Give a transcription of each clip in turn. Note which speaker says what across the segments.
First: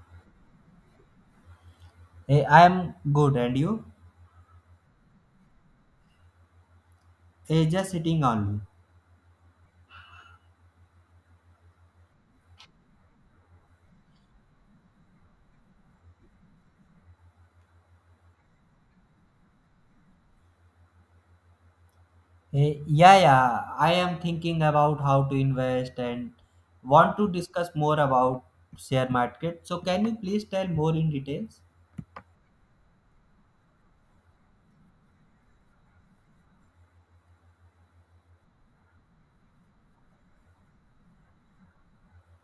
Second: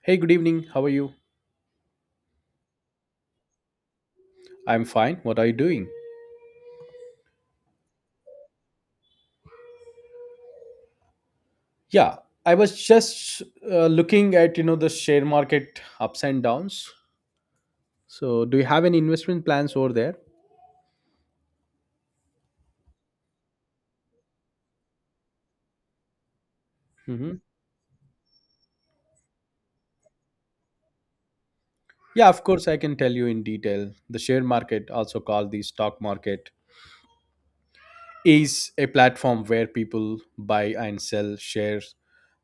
Speaker 1: Hey, good evening. How are you?
Speaker 2: I am good, and you?
Speaker 1: I'm fine. What are you doing?
Speaker 2: Just sitting only.
Speaker 1: Yeah, I was just looking at the share market ups and downs. So, do you have any investment plans over there?
Speaker 2: Yeah, yeah, I am thinking about how to invest and want to
Speaker 1: Hmm.
Speaker 2: discuss more about share market. So, can you please tell more in details?
Speaker 1: Yeah, of course, I can tell you in detail. The share market, also called the stock market, is a platform where people buy and sell shares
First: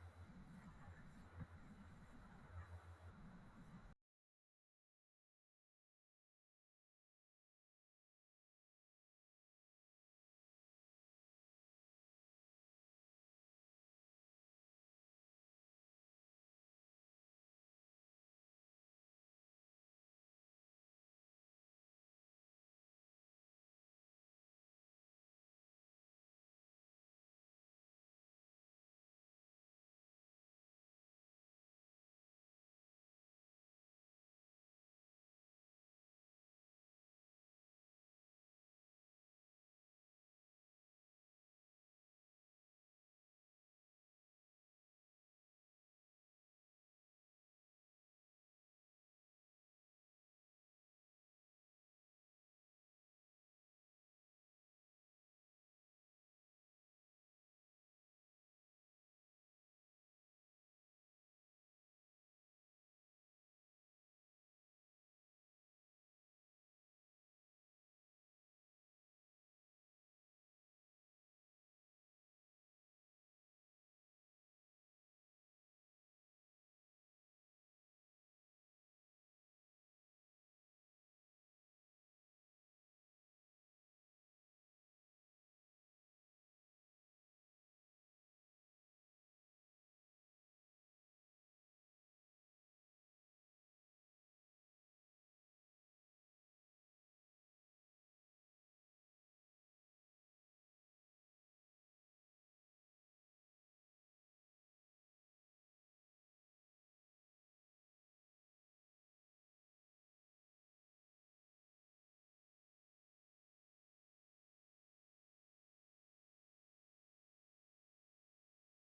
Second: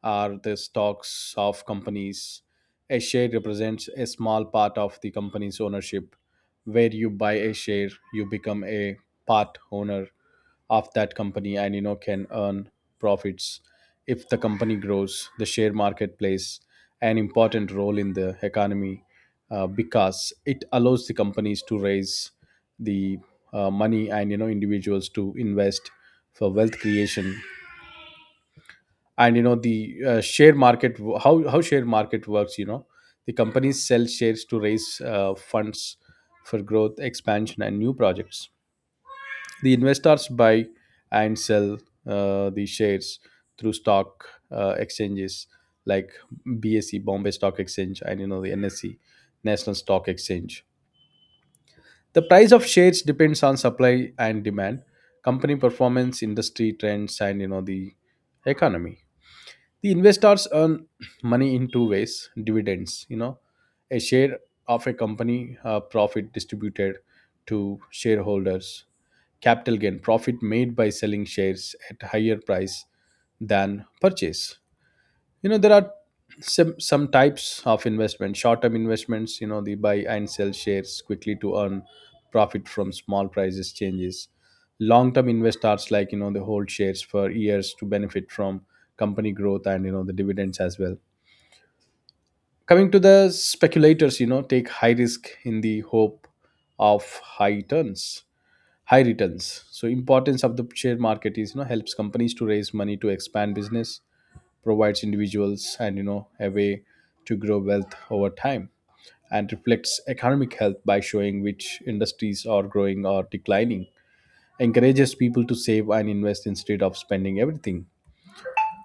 Speaker 1: or the stocks of companies. A share represents a small part of the company's ownership. Where you buy a share, you become a part owner of that company and can earn profits if the company grows. The share market plays an important role in the economy because it allows the companies to raise the money, and individuals to invest for wealth creation. And you know the share market, how share market works. The companies sell shares to raise funds for growth expansion and new projects. The investors buy and sell the shares through stock exchanges like BSE, Bombay Stock Exchange, and you know the NSC, National Stock Exchange. The price of shares depends on supply and demand, company performance, industry trends, and the economy. The investors earn money in two ways: dividends, a share of a company profit distributed to shareholders; capital gain, profit made by selling shares at higher price than purchase. There are some types of investment. Short term investments, the buy and sell shares quickly to earn profit from small prices changes. Long term investors, like they hold shares for years to benefit from company growth and the dividends as well. Coming to the speculators, take high risk in the hope of high returns high returns. So, importance of the share market is, helps companies to raise money to expand business, provides individuals and a way to grow wealth over time, and reflects economic health by showing which industries are growing or declining. Encourages people to save and invest instead of spending everything.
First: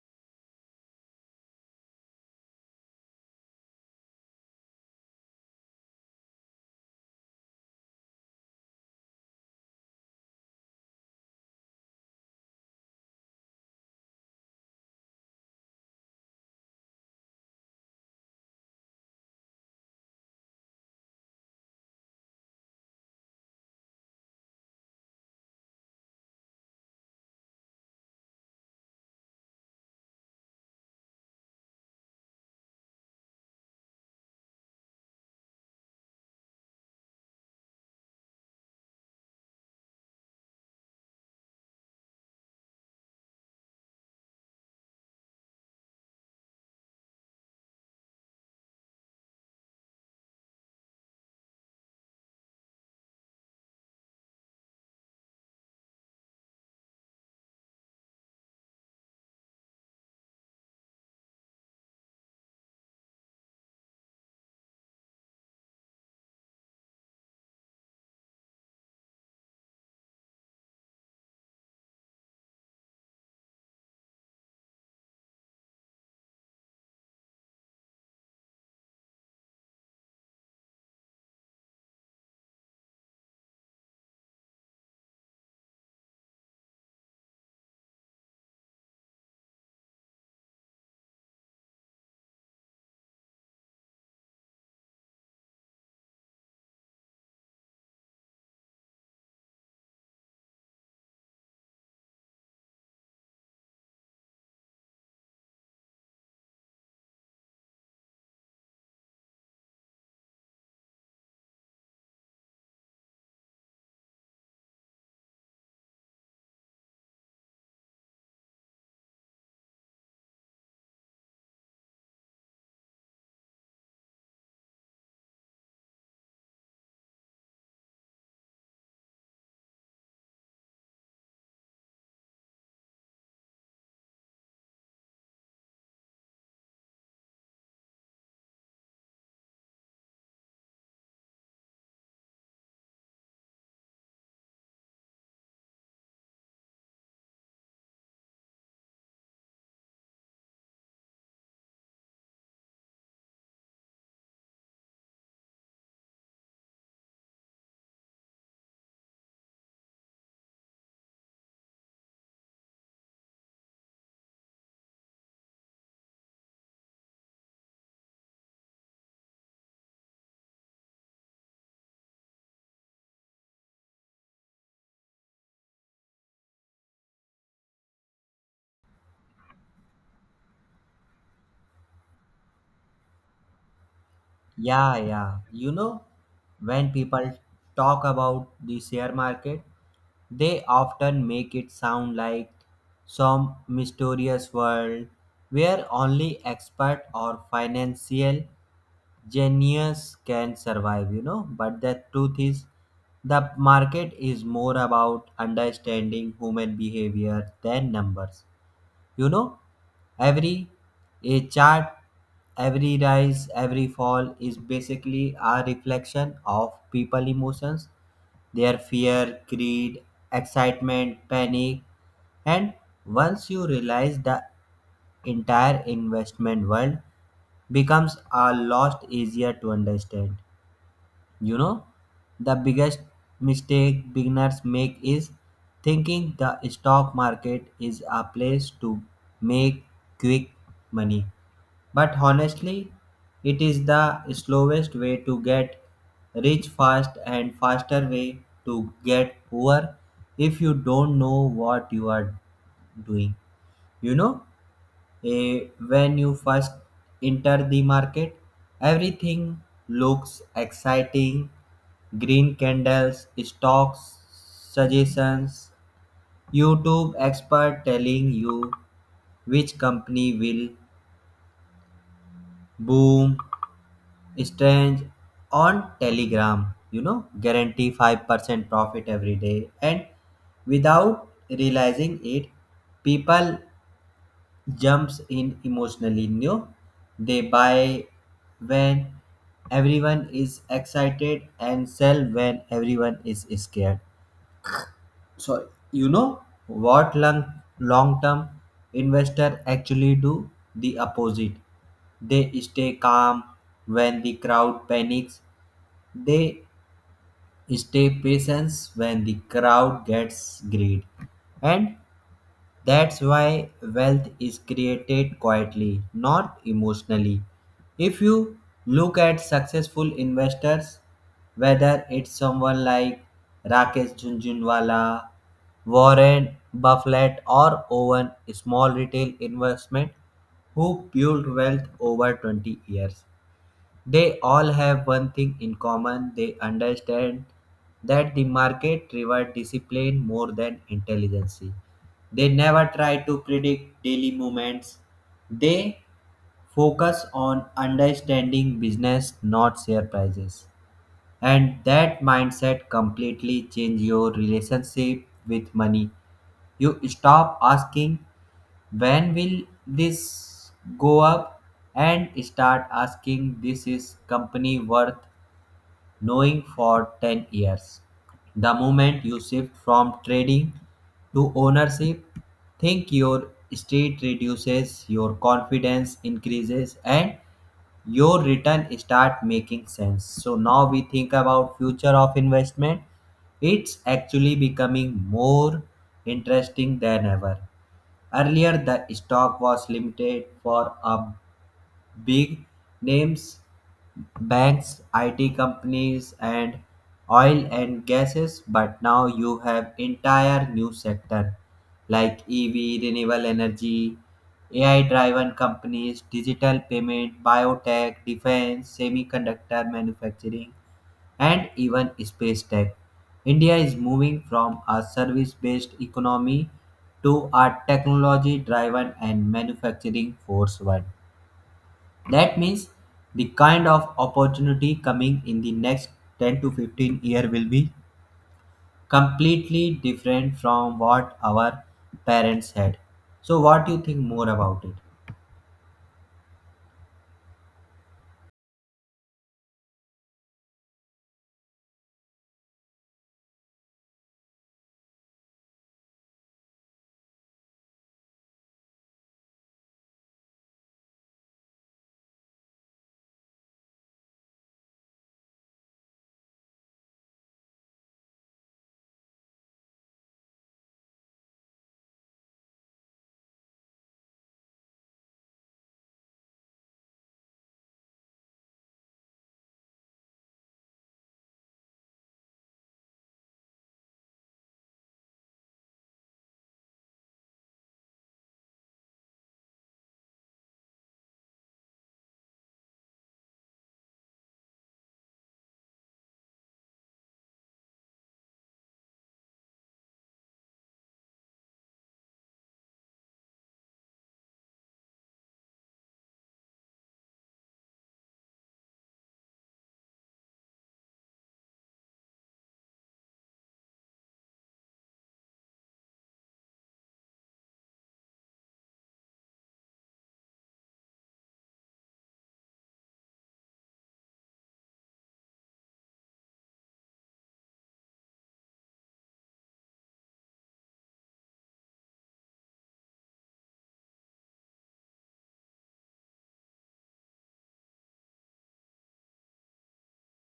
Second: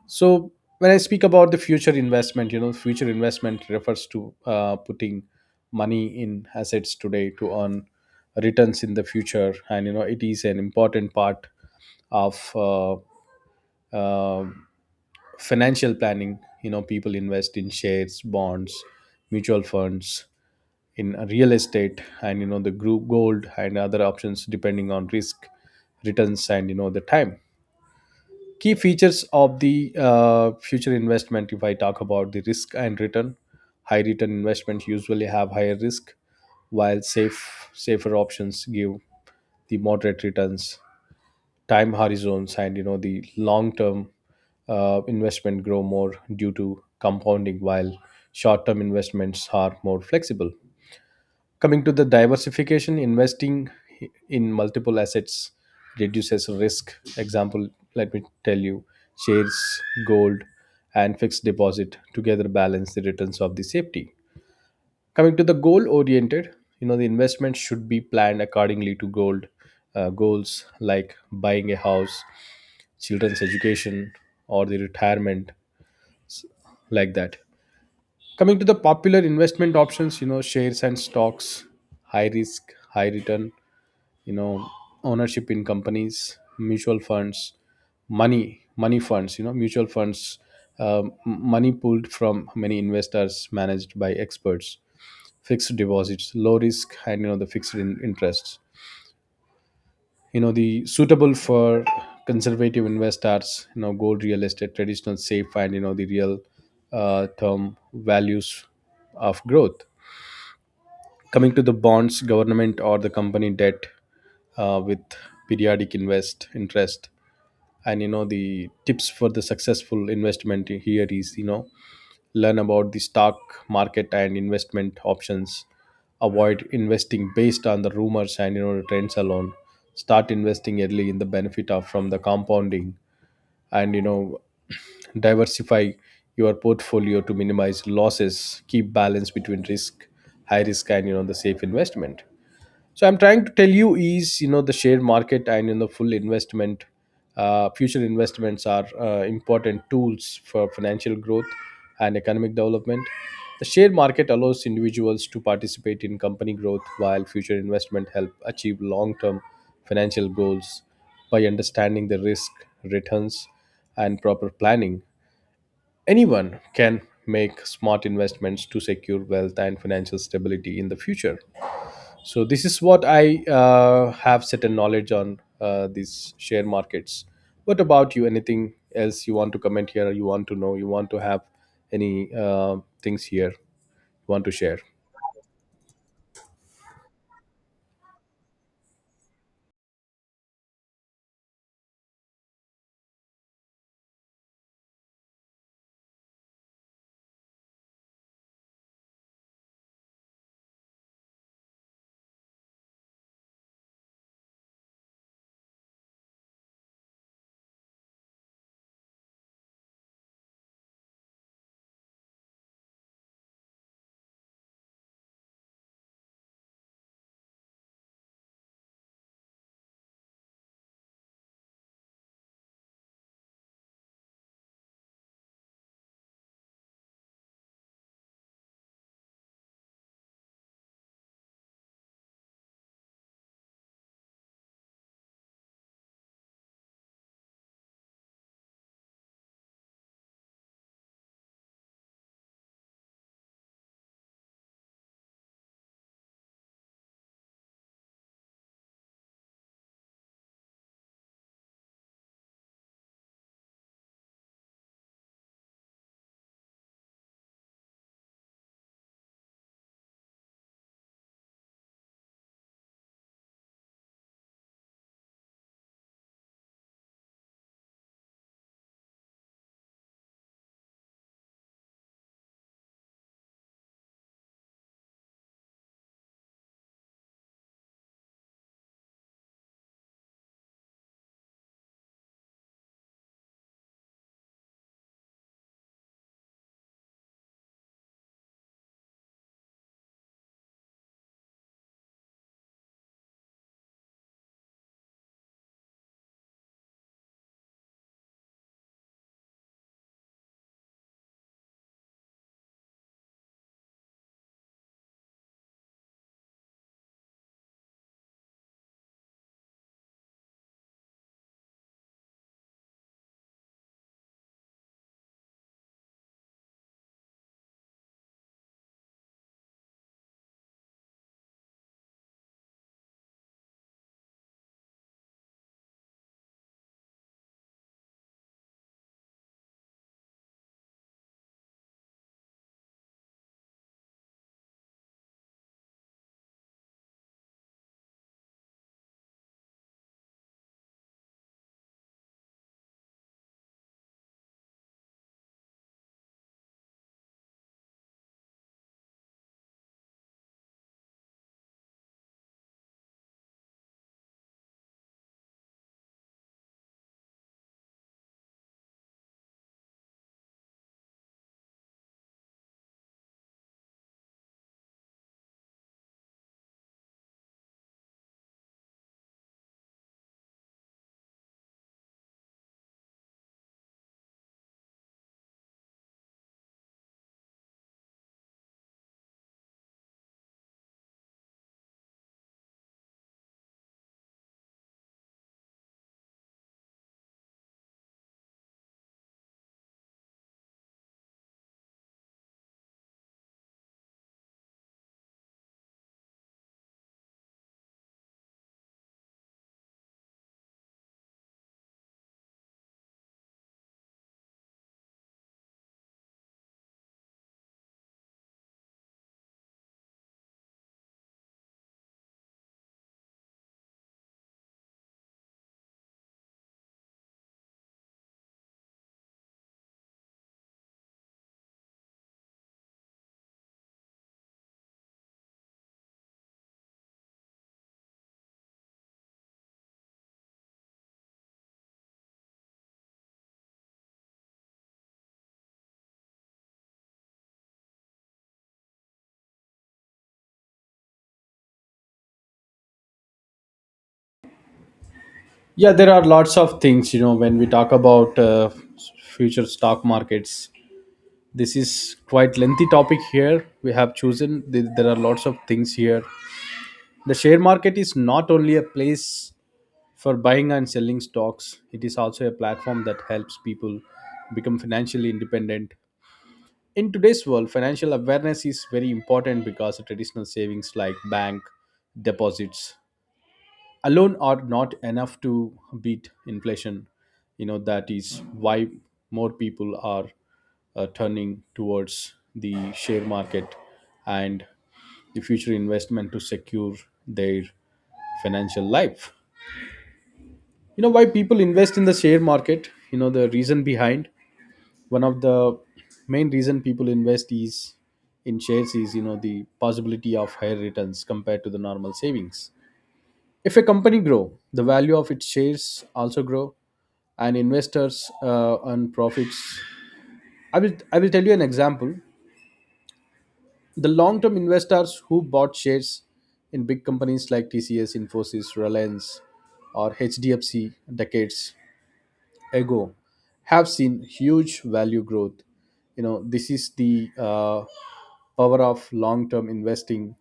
Speaker 1: So when I speak about the future investment, future investment refers to putting money in assets today to earn returns in the future. And it is an important part of uh, um financial planning. People invest in shares, bonds, mutual funds, in real estate and the group gold and other options depending on risk, returns and the time. Key features of the future investment: if I talk about the risk and return, high return investments usually have higher risk, while safer options give the moderate returns. Time horizons, and the long term investment grow more due to compounding, while short term investments are more flexible. Coming to the diversification, investing in multiple assets reduces risk. Example, let me tell you, shares, gold and fixed deposit together balance the returns of the safety. Coming to the goal oriented, the investment should be planned accordingly to gold goals like buying a house, children's education, or the retirement, like that. Coming to the popular investment options, shares and stocks, high risk high return, you know ownership in companies. Mutual funds, money funds, mutual funds, money pulled from many investors managed by experts. Fixed deposits, low risk and the fixed interest, the suitable for conservative investors. Gold, real estate, traditional safe and the real term values of growth. Coming to the bonds, government or the company debt with periodic invest interest And the tips for the successful investment here is, learn about the stock market and investment options, avoid investing based on the rumors and the trends alone, start investing early in the benefit of from the compounding, and diversify your portfolio to minimize losses, keep balance between risk, high risk and the safe investment. So, I'm trying to tell you is, the share market and future investments are important tools for financial growth and economic development. The share market allows individuals to participate in company growth, while future investment help achieve long-term financial goals by understanding the risk, returns, and proper planning. Anyone can make smart investments to secure wealth and financial stability in the future. So this is what I have certain knowledge on these share markets. What about you? Anything else you want to comment here? You want to know? You want to have any things here? You want to share?
Speaker 2: Yeah, yeah. You know, when people talk about the share market, they often make it sound like some mysterious world where only expert or financial genius can survive, you know, but the truth is the market is more about understanding human behavior than numbers. You know, every a chart, every rise, every fall is basically a reflection of people emotions, their fear, greed, excitement, panic. And once you realize, the entire investment world becomes a lot easier to understand. You know, the biggest mistake beginners make is thinking the stock market is a place to make quick money. But honestly, it is the slowest way to get rich fast and faster way to get poor if you don't know what you are doing. You know, when you first enter the market, everything looks exciting. Green candles, stocks, suggestions, YouTube expert telling you which company will boom, strange on Telegram, you know, guarantee 5% profit every day. And without realizing it, people jumps in emotionally. You, they buy when everyone is excited and sell when everyone is scared. So, you know what long term investor actually do the opposite. They stay calm when the crowd panics, they stay patient when the crowd gets greed. And that's why wealth is created quietly, not emotionally. If you look at successful investors, whether it's someone like Rakesh Junjunwala, Warren Buffett, or Owen, small retail investment who built wealth over 20 years, they all have one thing in common: they understand that the market rewards discipline more than intelligence. They never try to predict daily movements. They focus on understanding business, not share prices. And that mindset completely changes your relationship with money. You stop asking when will this go up? And start asking this is company worth knowing for 10 years. The moment you shift from trading to ownership, think your street reduces, your confidence increases, and your return start making sense. So now we think about future of investment. It's actually becoming more interesting than ever. Earlier, the stock was limited for a big names, banks, IT companies, and oil and gases. But now you have entire new sector like EV, renewable energy, AI-driven companies, digital payment, biotech, defense, semiconductor manufacturing, and even space tech. India is moving from a service based economy to a technology driven and manufacturing force one. That means the kind of opportunity coming in the next 10 to 15 year will be completely different from what our parents had. So what do you think more about it?
Speaker 1: Yeah, there are lots of things. You know, when we talk about future stock markets, this is quite lengthy topic here. We have chosen. There are lots of things here. The share market is not only a place for buying and selling stocks. It is also a platform that helps people become financially independent. In today's world, financial awareness is very important because the traditional savings like bank deposits alone are not enough to beat inflation. You know, that is why more people are turning towards the share market and the future investment to secure their financial life. Why people invest in the share market? The reason behind, one of the main reason people invest is in shares is, the possibility of higher returns compared to the normal savings. If a company grow, the value of its shares also grow, and investors earn profits. I will tell you an example. The long term investors who bought shares in big companies like TCS, Infosys, Reliance or HDFC decades ago have seen huge value growth. You know, this is the power of long-term investing,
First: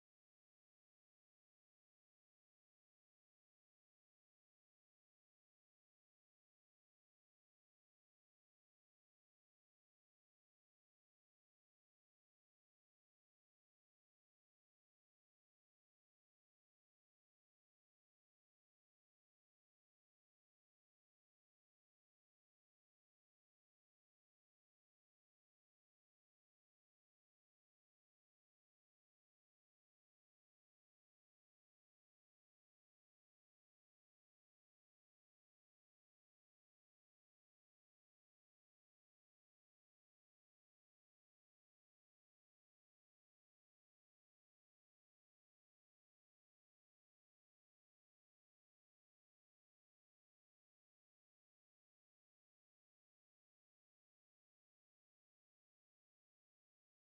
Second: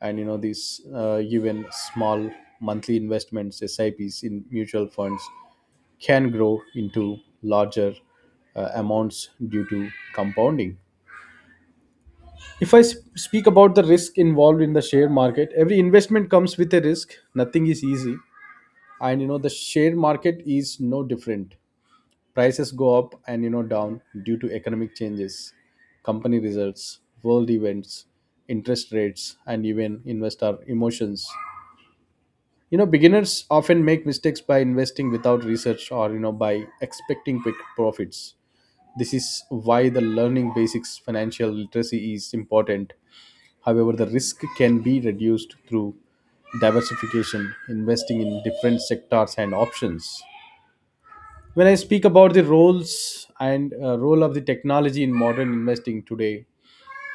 Speaker 1: and these even small monthly investments, SIPs in mutual funds, can grow into larger amounts due to compounding. If I speak about the risk involved in the share market, every investment comes with a risk. Nothing is easy, and the share market is no different. Prices go up and down due to economic changes, company results, world events, interest rates, and even investor emotions. You know, beginners often make mistakes by investing without research or by expecting quick profits. This is why the learning basics financial literacy is important. However, the risk can be reduced through diversification, investing in different sectors and options. When I speak about the role of the technology in modern investing today,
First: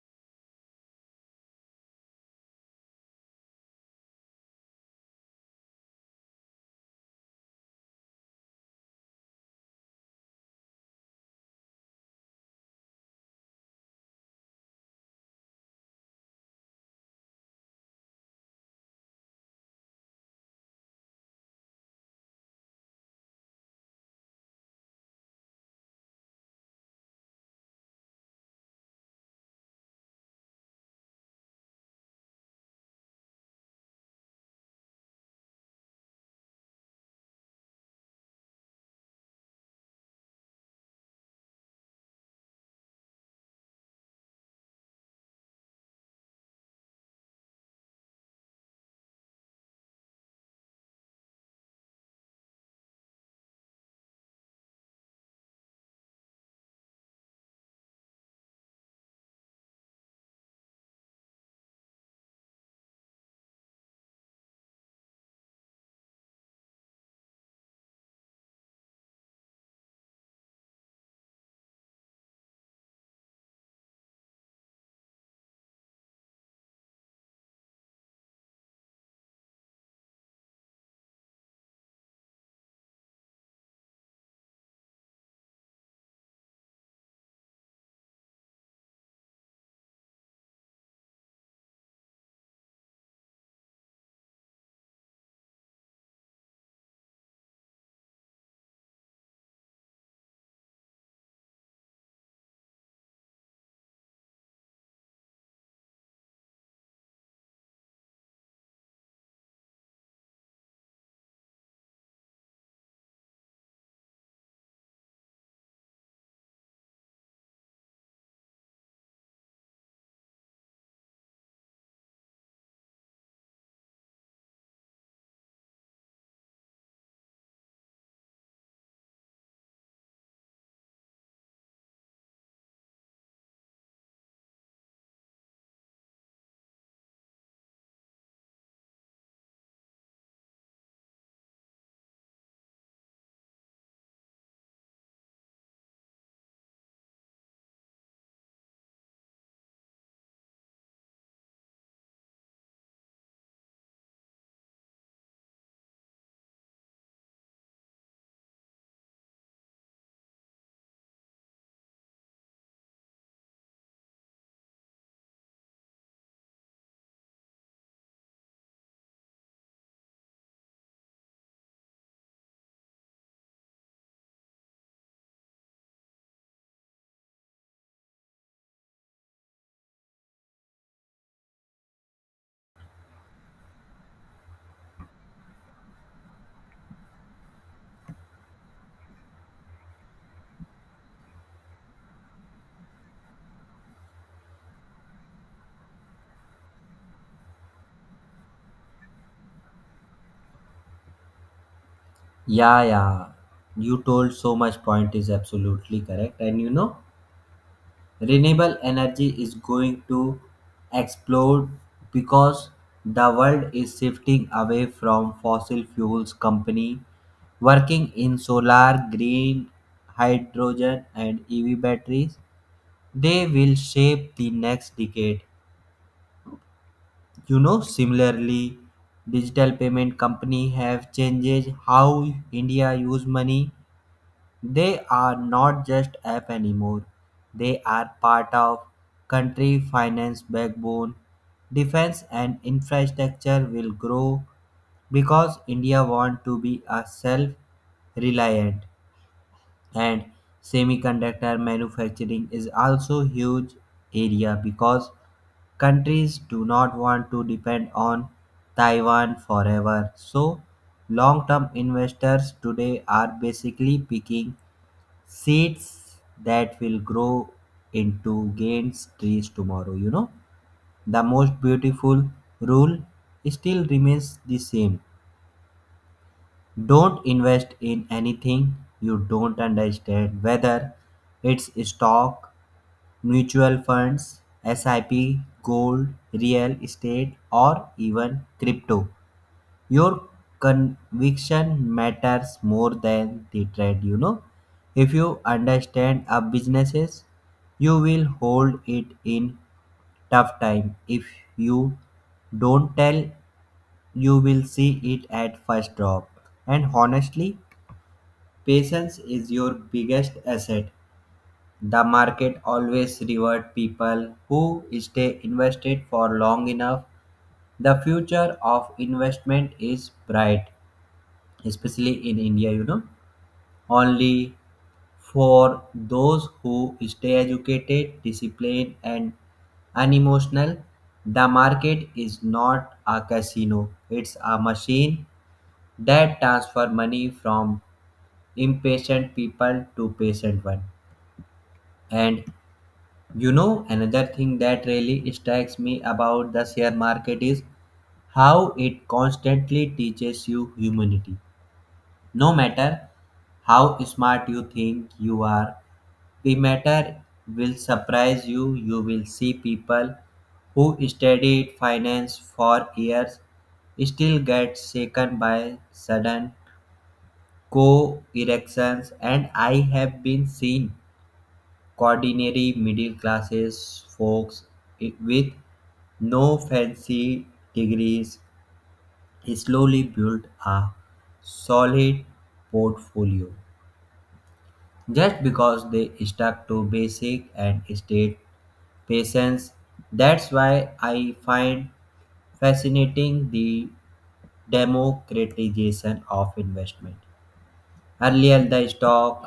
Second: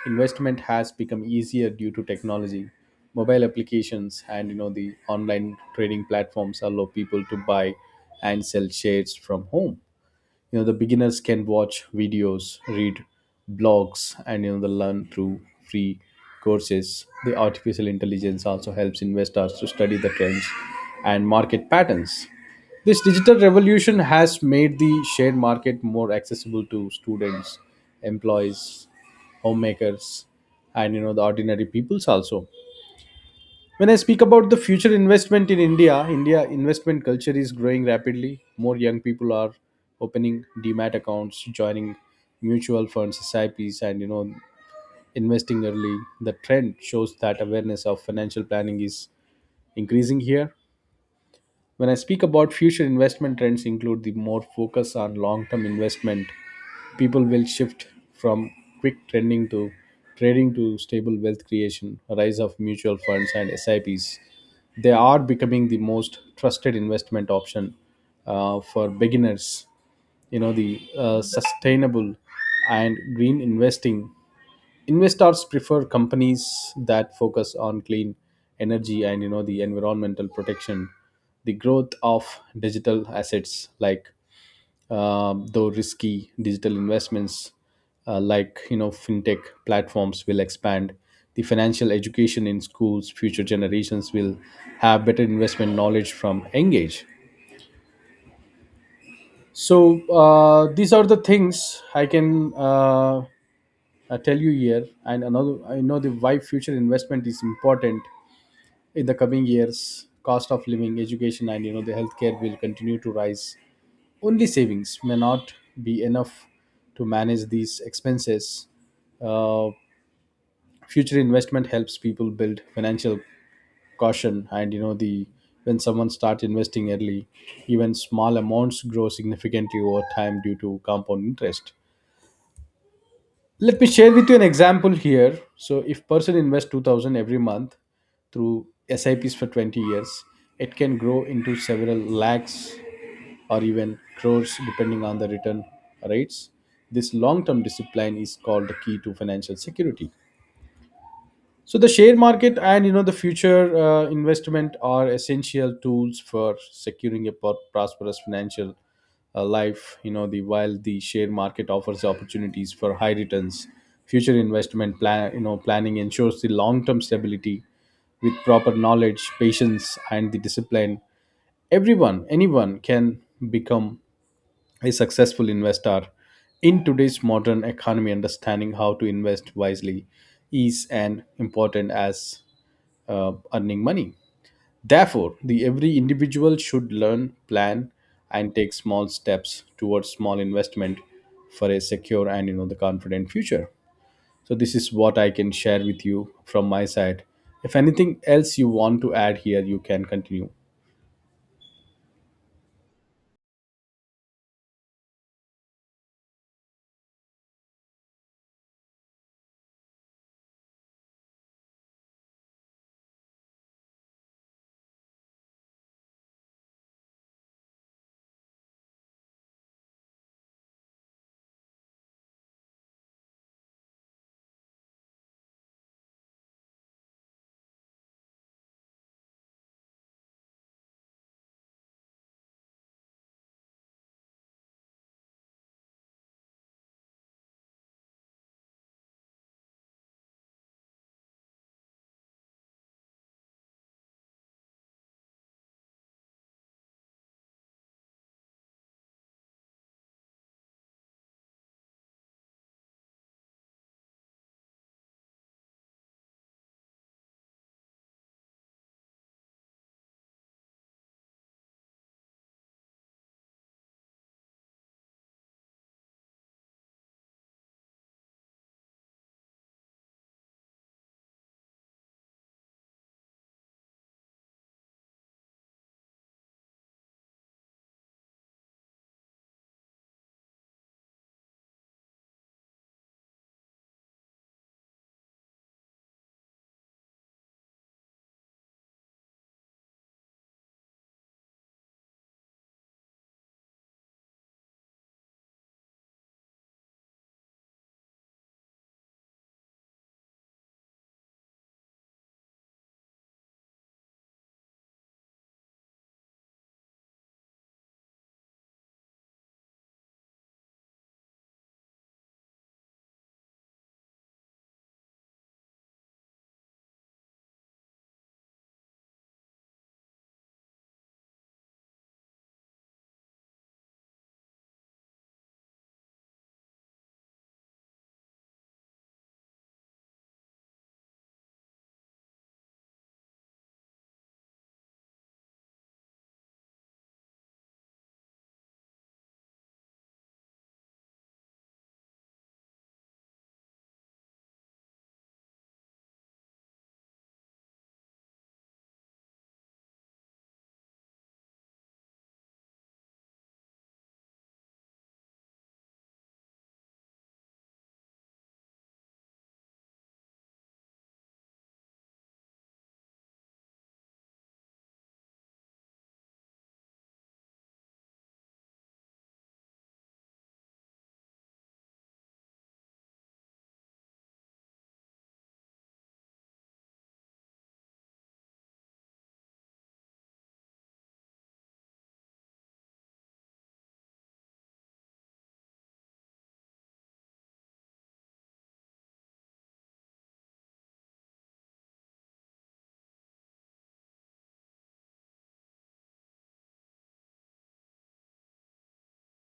Speaker 1: investment has become easier due to technology. Mobile applications and the online trading platforms allow people to buy and sell shares from home. The beginners can watch videos, read blogs and the learn through free courses. The artificial intelligence also helps investors to study the trends and market patterns. This digital revolution has made the share market more accessible to students, employees, homemakers, and the ordinary peoples also. When I speak about the future investment in India, India investment culture is growing rapidly. More young people are opening demat accounts, joining mutual funds, SIPs, and investing early. The trend shows that awareness of financial planning is increasing here. When I speak about future investment trends, include the more focus on long-term investment. People will shift from quick trending to trading to stable wealth creation, a rise of mutual funds and SIPs. They are becoming the most trusted investment option for beginners. You know the sustainable and green investing, investors prefer companies that focus on clean energy and the environmental protection. The growth of digital assets like though risky digital investments, like fintech platforms will expand. The financial education in schools, future generations will have better investment knowledge from engage. So these are the things I tell you here, and another, I know the why future investment is important in the coming years. Cost of living, education, and the healthcare will continue to rise. Only savings may not be enough to manage these expenses. Uh, Future investment helps people build financial caution, and you know the when someone starts investing early, even small amounts grow significantly over time due to compound interest. Let me share with you an example here. So if person invests 2000 every month through SIPs for 20 years, it can grow into several lakhs or even crores depending on the return rates. This long term discipline is called the key to financial security. So the share market and you know the future investment are essential tools for securing a prosperous financial life. The while the share market offers opportunities for high returns, future investment planning ensures the long term stability with proper knowledge, patience, and the discipline. Anyone can become a successful investor in today's modern economy. Understanding how to invest wisely is an important as earning money. Therefore, the every individual should learn, plan, and take small steps towards small investment for a secure and you know the confident future. So this is what I can share with you from my side. If anything else you want to add here, you can continue.
Speaker 2: Yeah, yeah. You told so much point is absolutely correct. And you know, renewable energy is going to explode because the world is shifting away from fossil fuels. Company working in solar, green hydrogen and EV batteries, they will shape the next decade. You know, similarly, digital payment company have changed how India use money. They are not just app anymore. They are part of country finance backbone. Defense and infrastructure will grow because India want to be a self-reliant, and semiconductor manufacturing is also huge area because countries do not want to depend on Taiwan forever. So long-term investors today are basically picking seeds that will grow into giant trees tomorrow. You know, the most beautiful rule still remains the same: don't invest in anything you don't understand, whether it's stock, mutual funds, SIP, gold, real estate or even crypto. Your conviction matters more than the trade. You know, if you understand a businesses, you will hold it in tough time. If you don't tell, you will see it at first drop. And honestly, patience is your biggest asset. The market always reward people who stay invested for long enough. The future of investment is bright, especially in India, you know, only for those who stay educated, disciplined, and unemotional. The market is not a casino, it's a machine that transfer money from impatient people to patient one. And you know, another thing that really strikes me about the share market is how it constantly teaches you humanity. No matter how smart you think you are, the matter will surprise you. You will see people who studied finance for years still get shaken by sudden co erections, and I have been seen ordinary middle classes folks with no fancy degrees slowly build a solid portfolio, just because they stuck to basic and stayed patients. That's why I find fascinating the democratization of investment. Earlier, the stock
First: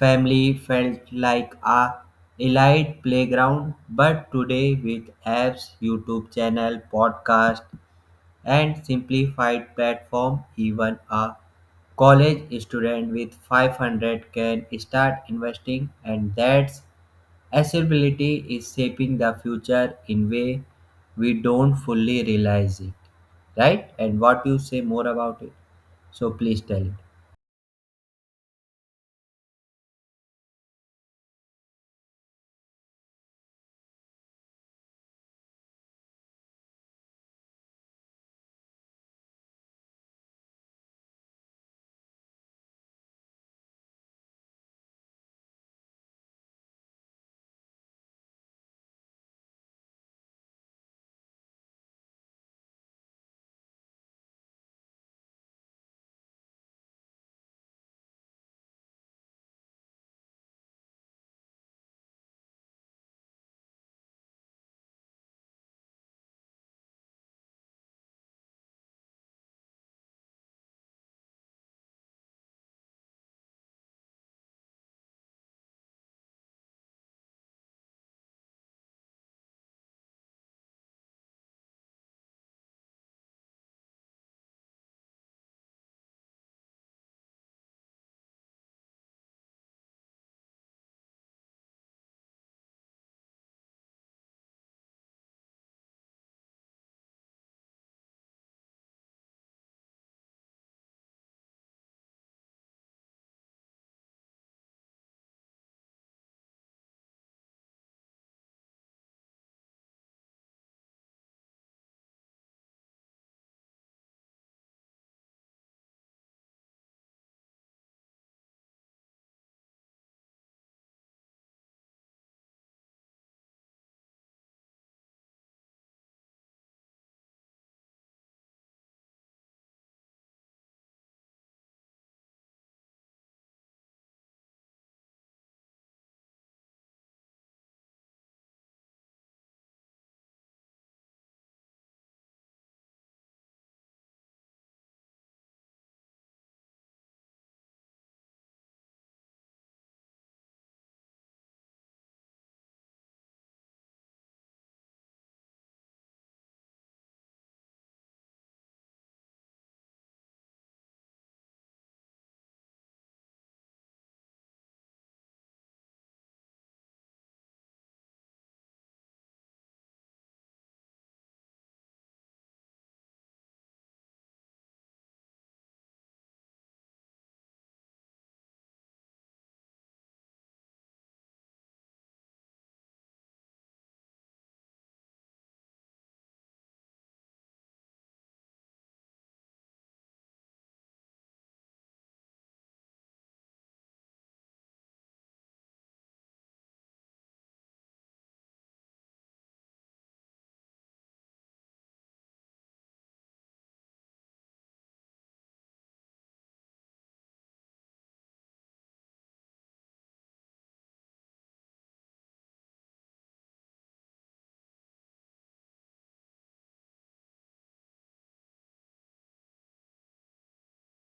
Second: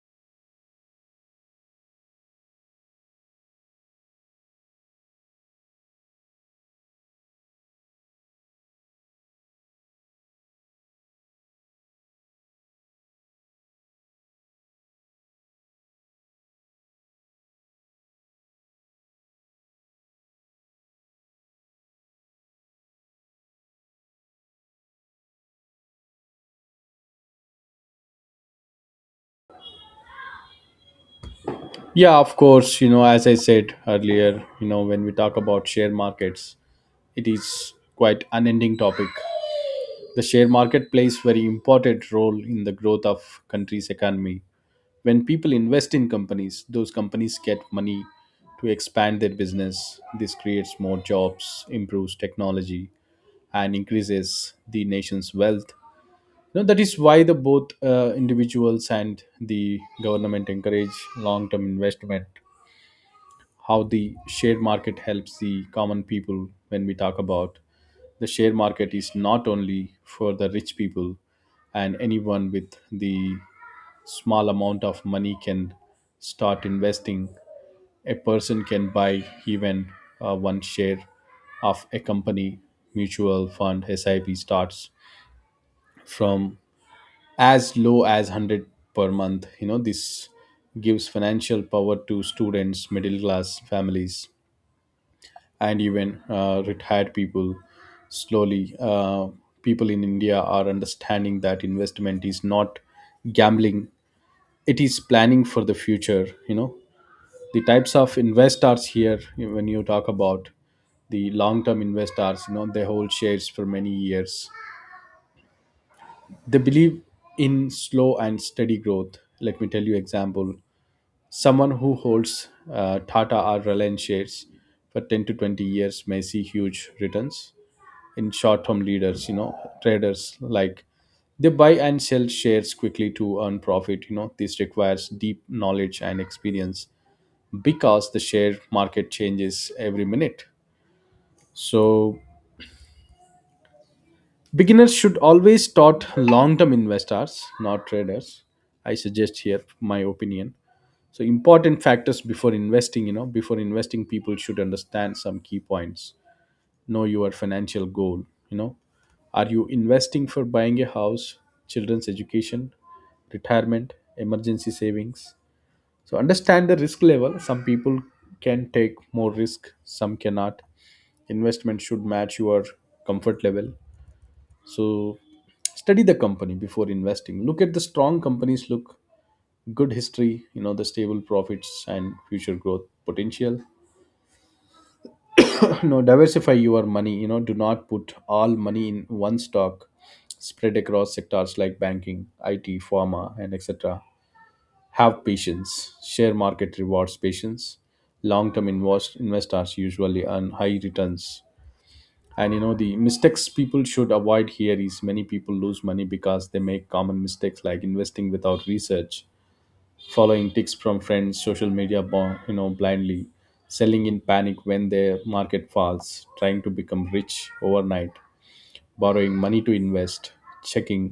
Speaker 2: family felt like a elite playground, but today with apps, YouTube channel, podcast, and simplified platform. Even a college student with 500 can start investing, and that's accessibility is shaping the future in way we don't fully realize it. Right? And what you say more about it? So please tell it.
Speaker 1: Yeah, of course. You know, as I said earlier, you know, when we talk about share markets, it is quite unending topic. The share market plays very important role in the growth of country's economy. When people invest in companies, those companies get money to expand their business. This creates more jobs, improves technology, and increases the nation's wealth. You know, that is why the both individuals and the government encourage long-term investment. How the share market helps the common people: when we talk about the share market, is not only for the rich people, and anyone with the small amount of money can start investing. A person can buy even one share of a company. Mutual fund SIP starts from as low as 100 per month. You know, this gives financial power to students, middle class families, and even retired people. Slowly, people in India are understanding that investment is not gambling, it is planning for the future. You know, the types of investors here: when you talk about the long term investors, you know, they hold shares for many years. They believe in slow and steady growth. Let me tell you example: someone who holds Tata or Reliance shares for 10 to 20 years may see huge returns. In short-term leaders, you know, traders, like, they buy and sell shares quickly to earn profit. You know, this requires deep knowledge and experience because the share market changes every minute. So beginners should always start long-term investors, not traders. I suggest here my opinion. So important factors before investing, you know, before investing, people should understand some key points. Know your financial goal. You know, are you investing for buying a house, children's education, retirement, emergency savings? So understand the risk level. Some people can take more risk, some cannot. Investment should match your comfort level. So study the company before investing. Look at the strong companies, look good history, you know, the stable profits and future growth potential. No, diversify your money. You know, do not put all money in one stock. Spread across sectors like banking, IT, pharma, and etc. Have patience. Share market rewards patience. Long term investors usually earn high returns. And you know, the mistakes people should avoid here is many people lose money because they make common mistakes like investing without research, following tips from friends, social media, blindly, selling in panic when the market falls, trying to become rich overnight, borrowing money to invest, checking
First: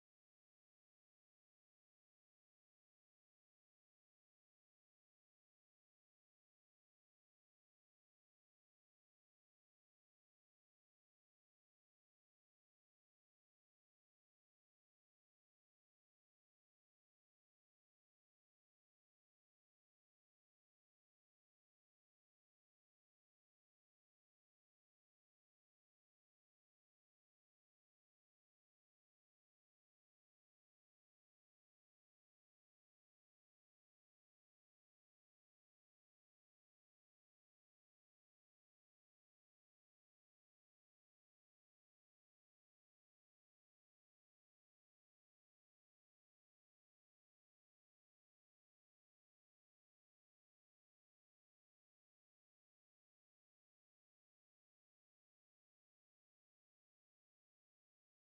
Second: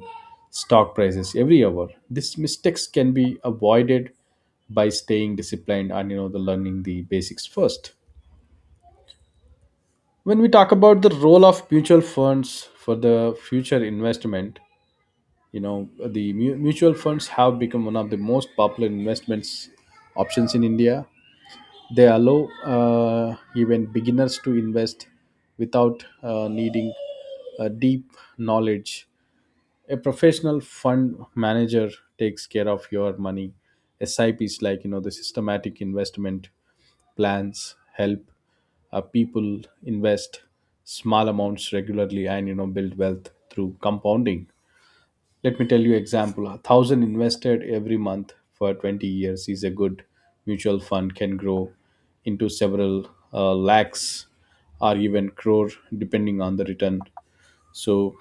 Speaker 1: stock prices every hour. These mistakes can be avoided by staying disciplined and you know the learning the basics first. When we talk about the role of mutual funds for the future investment, you know, the mutual funds have become one of the most popular investments options in India. They allow even beginners to invest without needing deep knowledge. A professional fund manager takes care of your money. SIPs, like, you know, the systematic investment plans, help people invest small amounts regularly, and you know, build wealth through compounding. Let me tell you example: a thousand invested every month for 20 years is a good mutual fund can grow into several lakhs or even crore, depending on the return. So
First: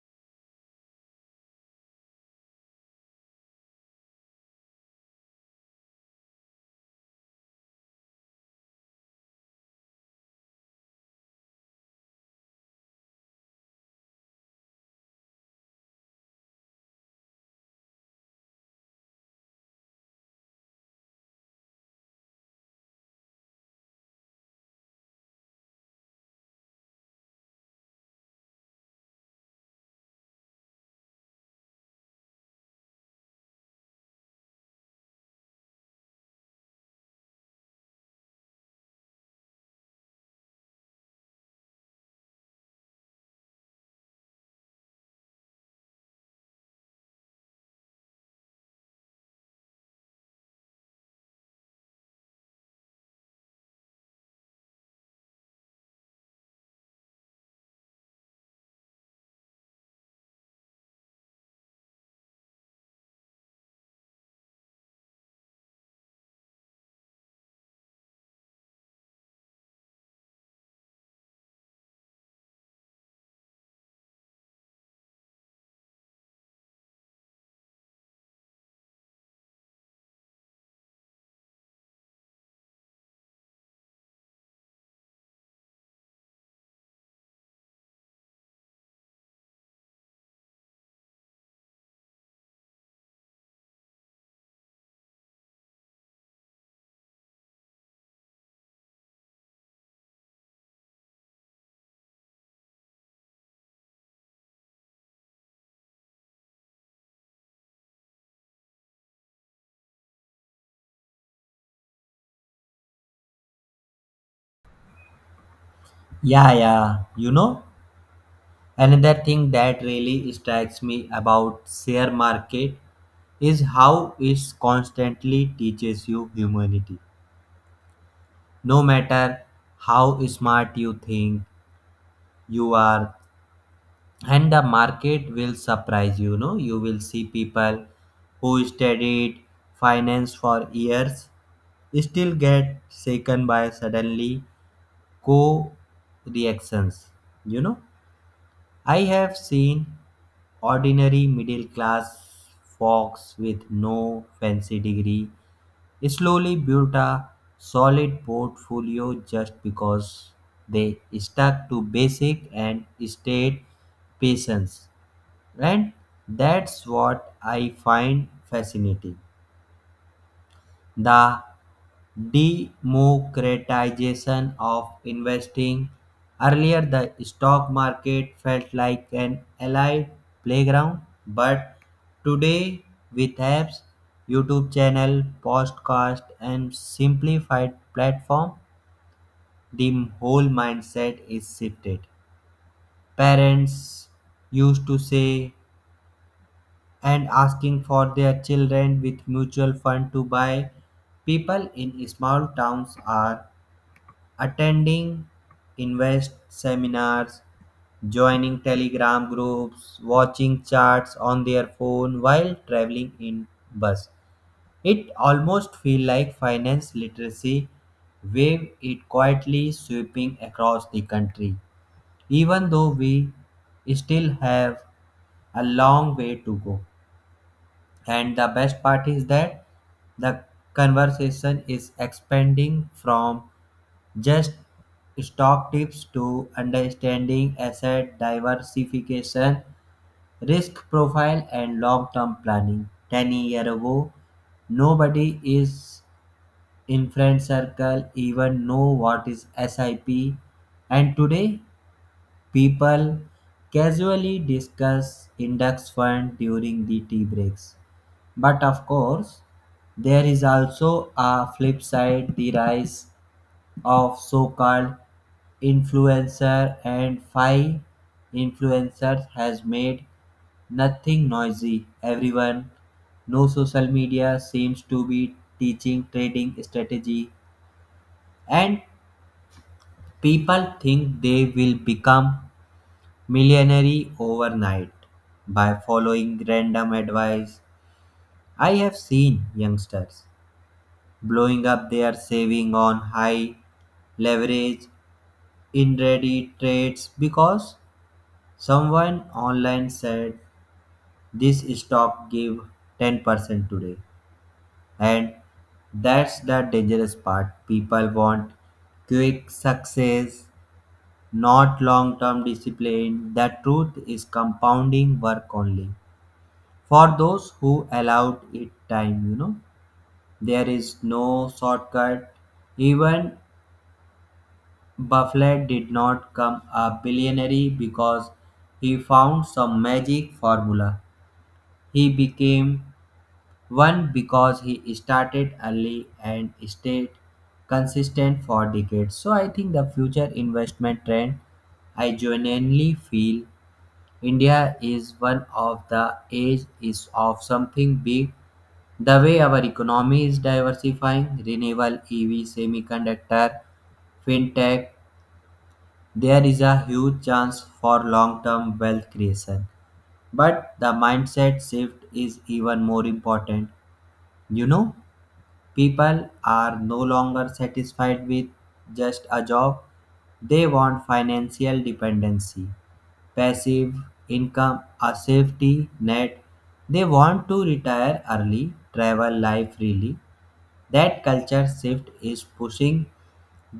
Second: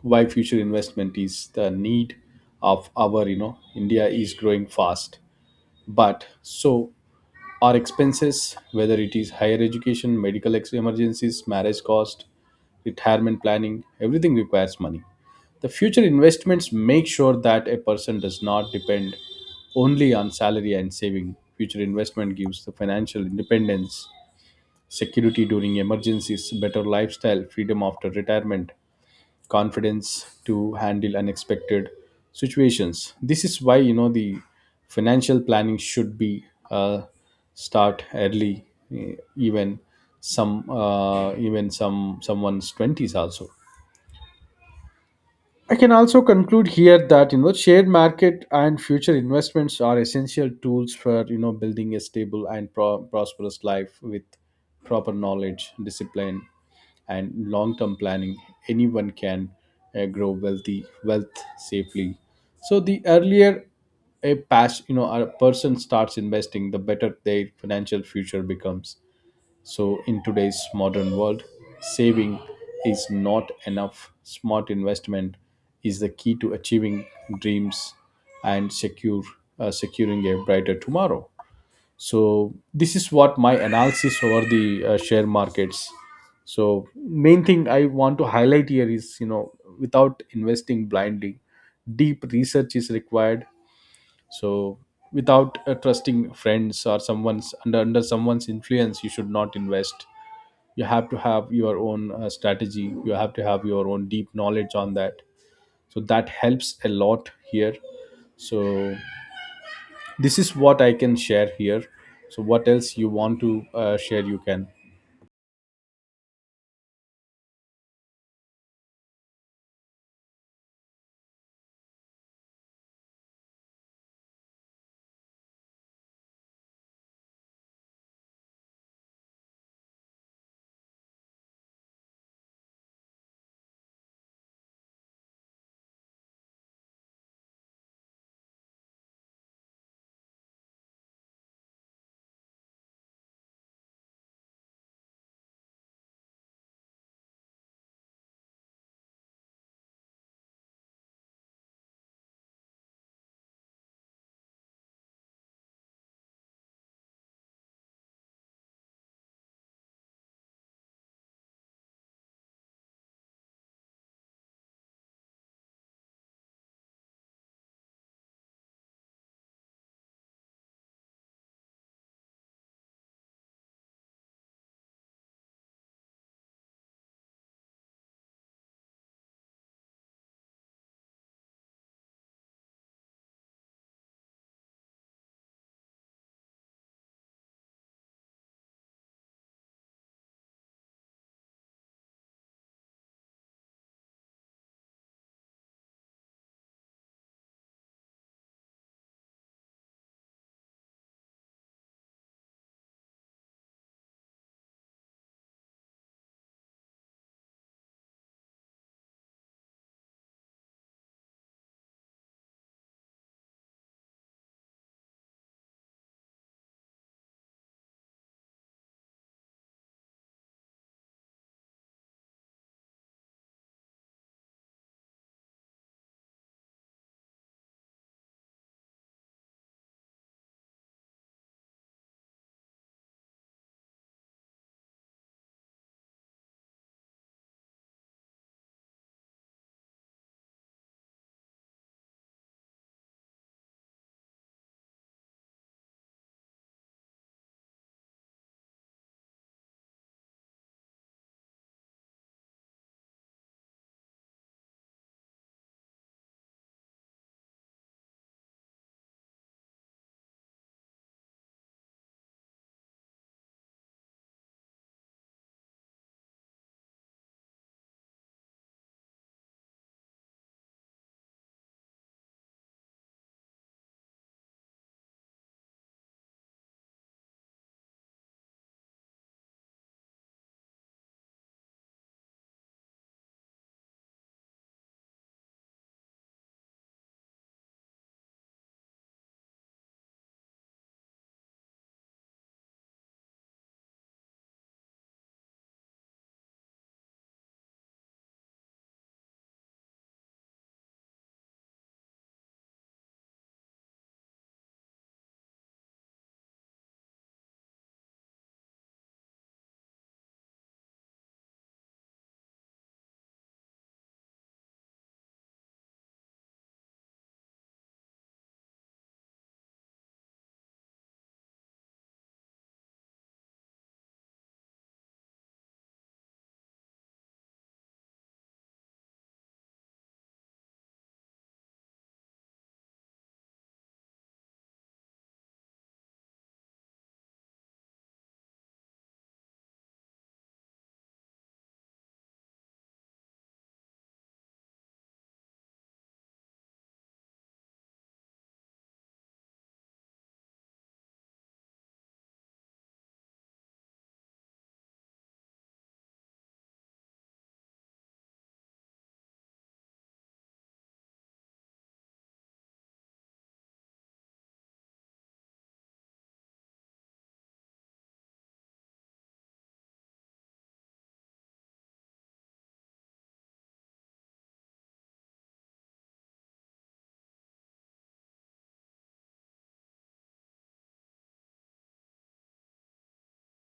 Speaker 1: why future investment is the need of our, you know, India is growing fast. But so our expenses, whether it is higher education, medical emergencies, marriage cost, retirement planning, everything requires money. The future investments make sure that a person does not depend only on salary and saving. Future investment gives the financial independence, security during emergencies, better lifestyle, freedom after retirement, confidence to handle unexpected situations. This is why, you know, the financial planning should be uh, start early, eh, even even someone's twenties also. I can also conclude here that, you know, shared market and future investments are essential tools for, you know, building a stable and prosperous life with proper knowledge, discipline, and long-term planning. Anyone can grow wealth safely. So the earlier a pass you know a person starts investing, the better their financial future becomes. So, in today's modern world, saving is not enough. Smart investment is the key to achieving dreams and secure securing a brighter tomorrow. So, this is what my analysis over the share markets. So, main thing I want to highlight here is, you know, without investing blindly, deep research is required. So, without trusting friends or someone's under someone's influence, you should not invest. You have to have your own strategy. You have to have your own deep knowledge on that, so that helps a lot here. So this is what I can share here. So what else you want to share, you can.
Speaker 2: Yeah, yeah. You know, another thing that really strikes me about share market is how it constantly teaches you humanity. No matter how smart you think you are, and the market will surprise, you know, you will see people who studied finance for years still get shaken by suddenly co reactions. You know, I have seen ordinary middle class folks with no fancy degree slowly built a solid portfolio just because they stuck to basic and stayed patient. And that's what I find fascinating, the democratization of investing. Earlier, the stock market felt like an allied playground, but today, with apps, YouTube channel, podcast, and simplified platform, the whole mindset is shifted. Parents used to say and asking for their children with mutual fund to buy. People in small towns are attending invest seminars, joining telegram groups, watching charts on their phone while traveling in bus. It almost feel like finance literacy wave it quietly sweeping across the country. Even though we still have a long way to go. And the best part is that the conversation is expanding from just stock tips to understanding asset diversification, risk profile, and long term planning. 10 years ago, nobody is in friend circle even know what is SIP, and today people casually discuss index fund during the tea breaks. But of course, there is also a flip side: the rise of so-called influencer and fi influencers has made nothing noisy everyone. No, social media seems to be teaching trading strategy, and people think they will become millionaire overnight by following random advice. I have seen youngsters blowing up their saving on high leverage in ready trades because someone online said this stock gave 10% today, and that's the dangerous part. People want quick success, not long term discipline. The truth is compounding work only. For those who allowed it time, you know, there is no shortcut. Even Buffett did not come a billionaire because he found some magic formula. He became One, because he started early and stayed consistent for decades. So I think the future investment trend, I genuinely feel India is one of the age is of something big. The way our economy is diversifying, renewable EV, semiconductor, fintech, there is a huge chance for long term wealth creation. But the mindset shift is even more important. You know, people are no longer satisfied with just a job, they want financial dependency, passive income, a safety net. They want to retire early, travel life freely, that culture shift is pushing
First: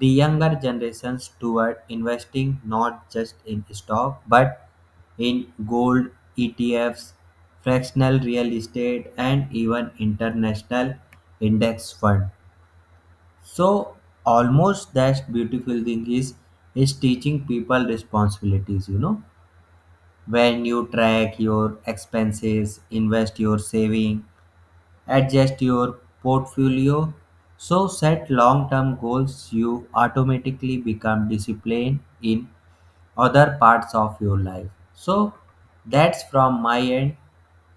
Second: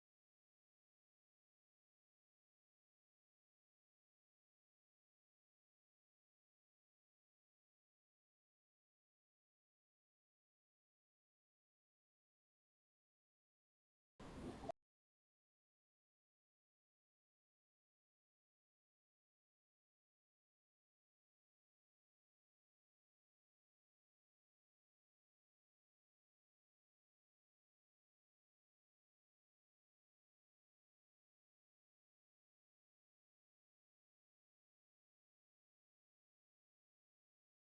Speaker 2: the younger generations toward investing not just in stock but in gold, ETFs, fractional real estate, and even international index fund. So, almost that's beautiful thing is teaching people responsibilities. You know, when you track your expenses, invest your saving, adjust your portfolio, so set long-term goals, you automatically become disciplined in other parts of your life. So that's from my end,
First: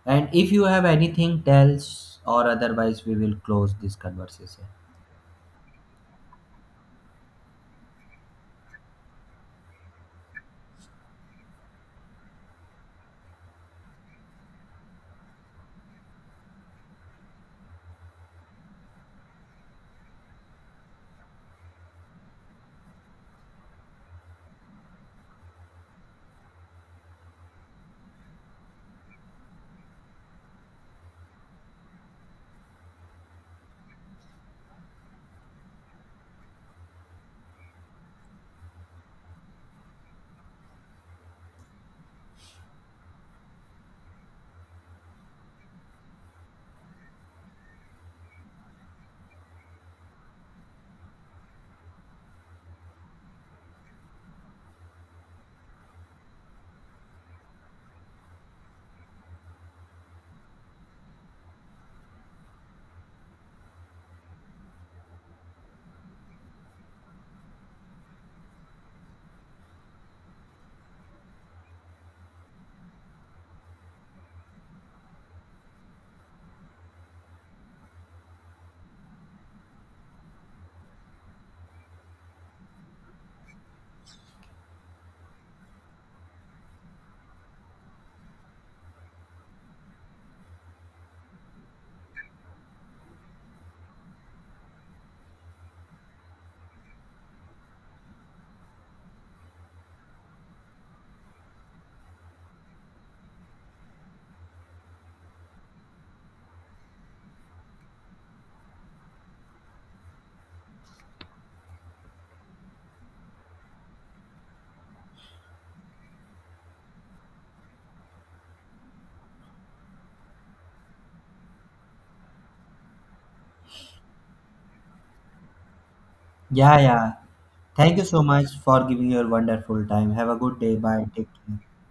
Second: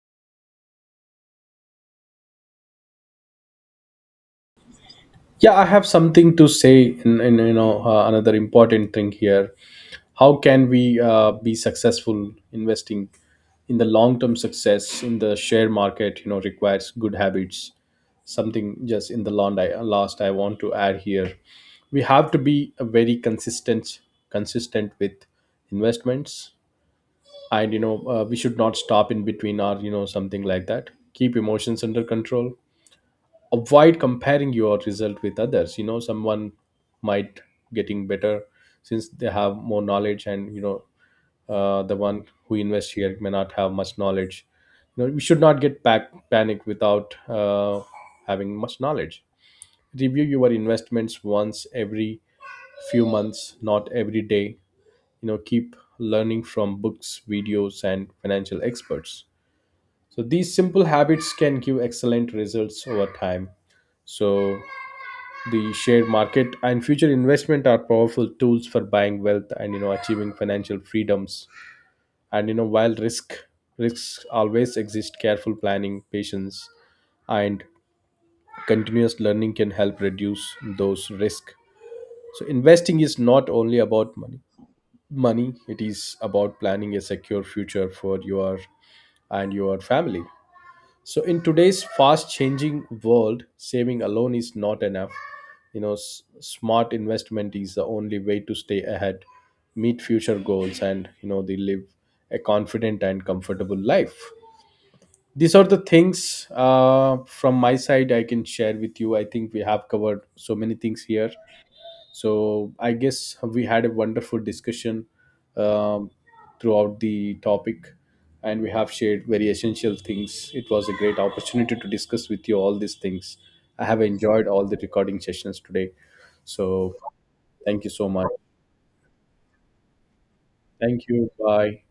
Speaker 2: and if you have anything else or otherwise we will close this conversation.
Speaker 1: Yeah, I have something to say. In you know, another important thing here, how can we be successful investing in the long term? Success in the share market, you know, requires good habits. Something just in the last, last I want to add here. We have to be very consistent with investments, and you know, we should not stop in between or you know something like that. Keep emotions under control. Avoid comparing your result with others. You know, someone might getting better since they have more knowledge, and you know, the one who invests here may not have much knowledge. You know, we should not get back panic without having much knowledge. Review your investments once every few months, not every day. You know, keep learning from books, videos, and financial experts. So these simple habits can give excellent results over time. So the share market and future investment are powerful tools for buying wealth and, you know, achieving financial freedoms. And you know, while risks always exist, careful planning, patience, and continuous learning can help reduce those risks. So investing is not only about money. Money, it is about planning a secure future for your and your family. So in today's fast changing world, saving alone is not enough. You know, smart investment is the only way to stay ahead, meet future goals, and, you know, they live a confident and comfortable life. These are the things from my side I can share with you. I think we have covered so many things here, so I guess we had a wonderful discussion um, throughout the topic, and we have shared very essential things. It was a great opportunity to discuss with you all these things. I have enjoyed all the recording sessions today.
Speaker 2: Yeah,
Speaker 1: So
Speaker 2: yeah,
Speaker 1: thank you
Speaker 2: thank you
Speaker 1: so
Speaker 2: so
Speaker 1: much.
Speaker 2: much for giving your wonderful time. Have a good day. Bye,
Speaker 1: Thank
Speaker 2: take
Speaker 1: you.
Speaker 2: care.
Speaker 1: Bye.